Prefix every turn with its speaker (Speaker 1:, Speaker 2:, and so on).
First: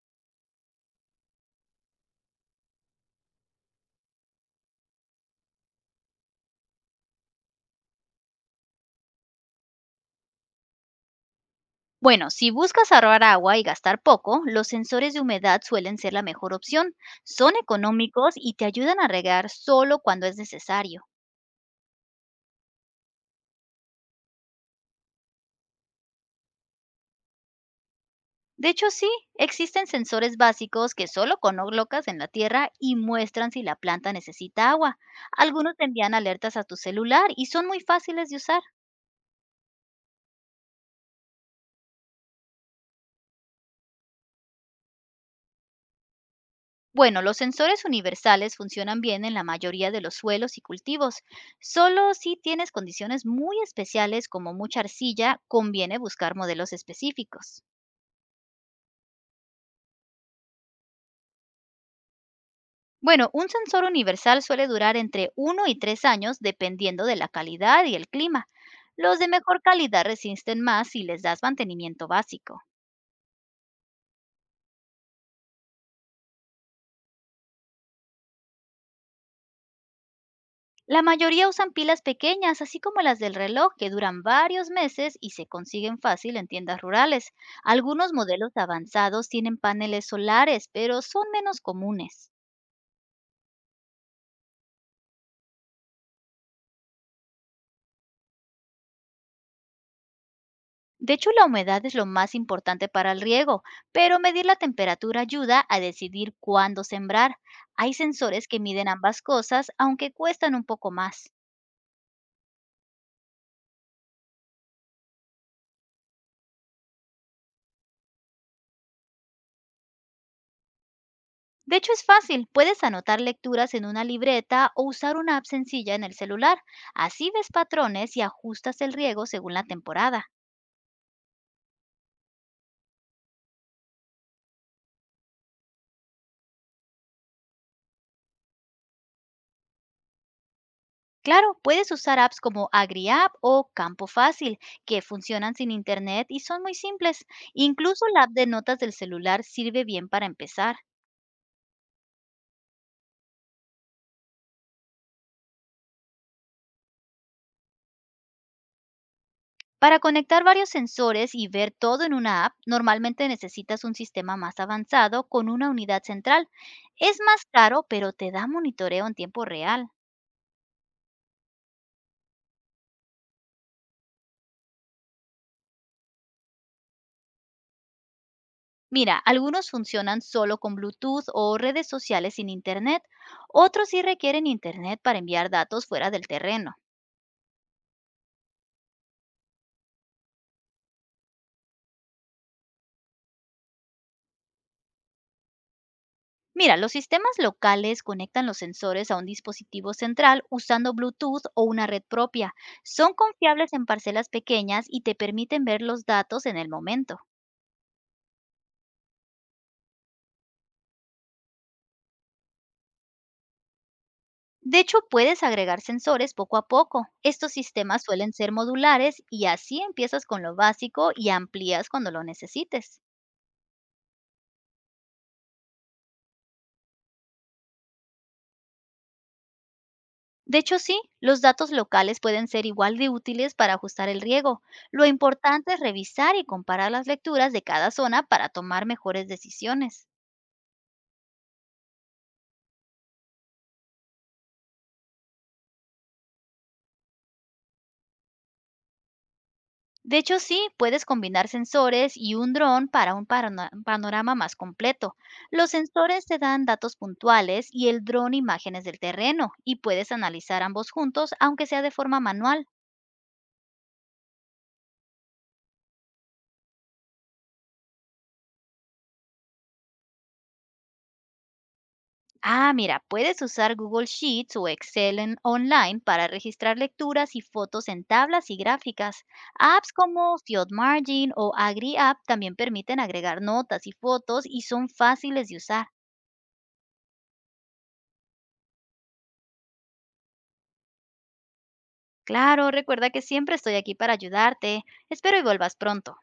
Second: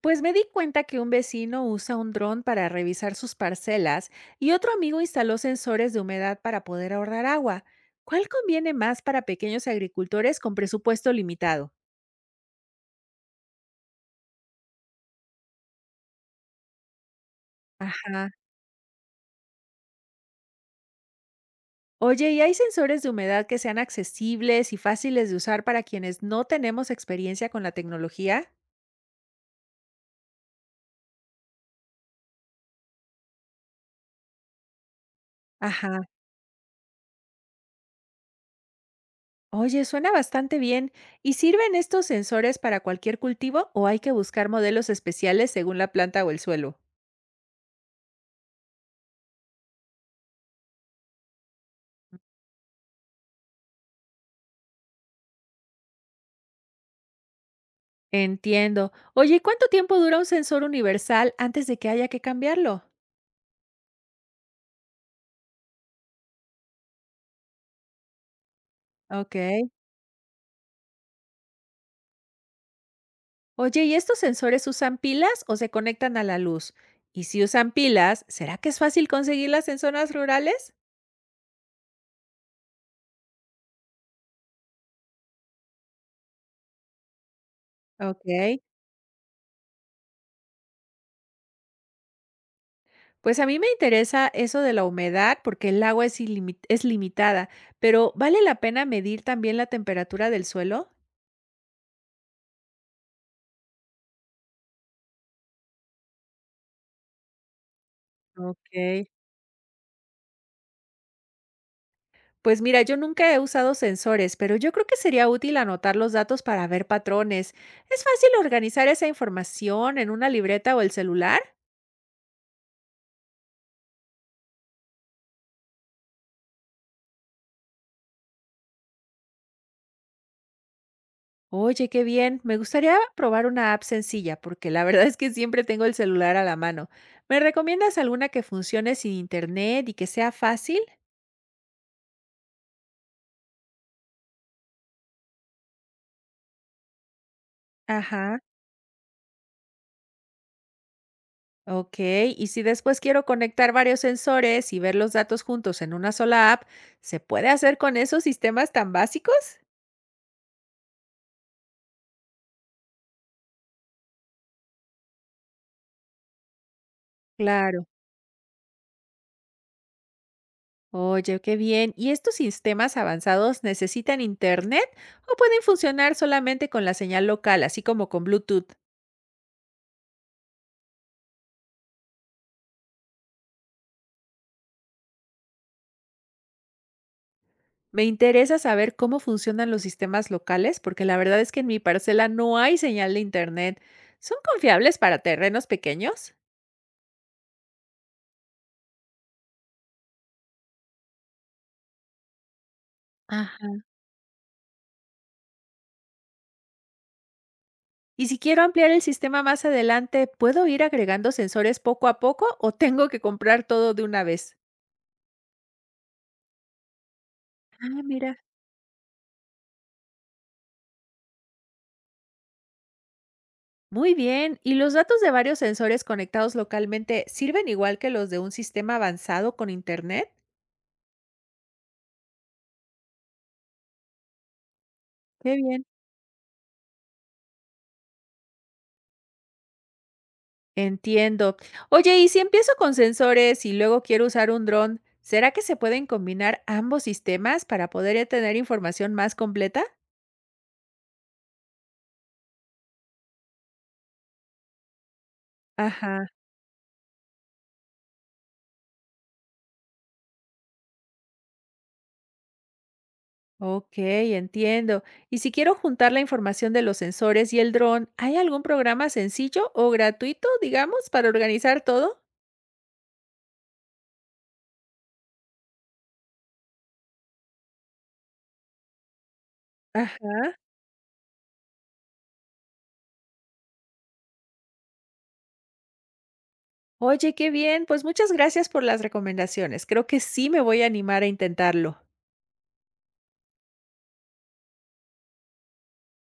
Speaker 1: Pues me di cuenta que un vecino usa un dron para revisar sus parcelas y otro amigo instaló sensores de humedad para poder ahorrar agua. ¿Cuál conviene más para pequeños agricultores con presupuesto limitado?
Speaker 2: Bueno, si buscas ahorrar agua y gastar poco, los sensores de humedad suelen ser la mejor opción. Son
Speaker 1: Ajá.
Speaker 2: económicos y te ayudan a regar solo cuando es necesario.
Speaker 1: Oye, ¿y hay sensores de humedad que sean accesibles y fáciles de usar para quienes no tenemos experiencia con la tecnología?
Speaker 2: De hecho, sí, existen sensores básicos que solo colocas en la tierra y muestran si la planta necesita agua. Algunos te
Speaker 1: Ajá.
Speaker 2: envían alertas a tu celular y son muy fáciles de usar.
Speaker 1: Oye, suena bastante bien. ¿Y sirven estos sensores para cualquier cultivo o hay que buscar modelos especiales según la planta o el suelo?
Speaker 2: Bueno, los sensores universales funcionan bien en la mayoría de los suelos y cultivos. Solo si tienes condiciones muy especiales como mucha arcilla, conviene buscar modelos específicos.
Speaker 1: Entiendo. Oye, ¿y cuánto tiempo dura un sensor universal antes de que haya que cambiarlo?
Speaker 2: Bueno, un sensor universal suele durar entre uno y 3 años dependiendo de la calidad y el clima. Los de
Speaker 1: Ok.
Speaker 2: mejor calidad resisten más si les das mantenimiento básico.
Speaker 1: Oye, ¿y estos sensores usan pilas o se conectan a la luz? Y si usan pilas, ¿será que es fácil conseguirlas en zonas rurales?
Speaker 2: La mayoría usan pilas pequeñas, así como las del reloj, que duran varios meses y se consiguen fácil en tiendas rurales. Algunos modelos
Speaker 1: Ok.
Speaker 2: avanzados tienen paneles solares, pero son menos comunes.
Speaker 1: Pues a mí me interesa eso de la humedad porque el agua es limitada, pero ¿vale la pena medir también la temperatura del suelo?
Speaker 2: De hecho, la humedad es lo más importante para el riego, pero medir la temperatura ayuda a decidir cuándo sembrar. Hay sensores que
Speaker 1: Ok.
Speaker 2: miden ambas cosas, aunque cuestan un poco más.
Speaker 1: Pues mira, yo nunca he usado sensores, pero yo creo que sería útil anotar los datos para ver patrones. ¿Es fácil organizar esa información en una libreta o el celular?
Speaker 2: De hecho, es fácil. Puedes anotar lecturas en una libreta o usar una app sencilla en el celular. Así ves patrones y ajustas el riego según la temporada.
Speaker 1: Oye, qué bien. Me gustaría probar una app sencilla, porque la verdad es que siempre tengo el celular a la mano. ¿Me recomiendas alguna que funcione sin internet y que sea fácil?
Speaker 2: Claro, puedes usar apps como AgriApp o Campo Fácil, que funcionan sin internet y son muy simples. Incluso la app
Speaker 1: Ajá.
Speaker 2: de notas del celular sirve bien para empezar.
Speaker 1: Ok, y si después quiero conectar varios sensores y ver los datos juntos en una sola app, ¿se puede hacer con esos sistemas tan básicos?
Speaker 2: Para conectar varios sensores y ver todo en una app, normalmente necesitas un sistema más avanzado con una unidad central. Es más caro,
Speaker 1: Claro.
Speaker 2: pero te da monitoreo en tiempo real.
Speaker 1: Oye, qué bien. ¿Y estos sistemas avanzados necesitan internet o pueden funcionar solamente con la señal local, así como con Bluetooth?
Speaker 2: Mira, algunos funcionan solo con Bluetooth o redes sociales sin Internet, otros sí requieren Internet para enviar datos fuera del terreno.
Speaker 1: Me interesa saber cómo funcionan los sistemas locales, porque la verdad es que en mi parcela no hay señal de internet. ¿Son confiables para terrenos pequeños?
Speaker 2: Mira, los sistemas locales conectan los sensores a un dispositivo central usando Bluetooth o una red propia. Son confiables
Speaker 1: Ajá.
Speaker 2: en parcelas pequeñas y te permiten ver los datos en el momento.
Speaker 1: Y si quiero ampliar el sistema más adelante, ¿puedo ir agregando sensores poco a poco o tengo que comprar todo de una vez?
Speaker 2: De hecho, puedes agregar sensores poco a poco. Estos
Speaker 1: Ah,
Speaker 2: sistemas suelen
Speaker 1: mira.
Speaker 2: ser modulares y así empiezas con lo básico y amplías cuando lo necesites.
Speaker 1: Muy bien. ¿Y los datos de varios sensores conectados localmente sirven igual que los de un sistema avanzado con Internet?
Speaker 2: De hecho, sí, los datos locales pueden ser igual de útiles para ajustar el riego. Lo
Speaker 1: Qué
Speaker 2: importante es
Speaker 1: bien.
Speaker 2: revisar y comparar las lecturas de cada zona para tomar mejores decisiones.
Speaker 1: Entiendo. Oye, ¿y si empiezo con sensores y luego quiero usar un dron, ¿será que se pueden combinar ambos sistemas para poder tener información más completa?
Speaker 2: De hecho, sí, puedes combinar sensores y un dron para un panorama más completo. Los sensores
Speaker 1: Ajá.
Speaker 2: te dan datos puntuales y el dron imágenes del terreno y puedes analizar ambos juntos, aunque sea de forma manual.
Speaker 1: Ok, entiendo. Y si quiero juntar la información de los sensores y el dron, ¿hay algún programa sencillo o gratuito, digamos, para organizar todo?
Speaker 2: Ah, mira, puedes usar Google Sheets o Excel online para registrar lecturas y fotos en tablas y gráficas. Apps como
Speaker 1: Ajá.
Speaker 2: Margin o AgriApp también permiten agregar notas y fotos y son fáciles de usar.
Speaker 1: Oye, qué bien. Pues muchas gracias por las recomendaciones. Creo que sí me voy a animar a intentarlo.
Speaker 2: Claro, recuerda que siempre estoy aquí para ayudarte. Espero y vuelvas pronto.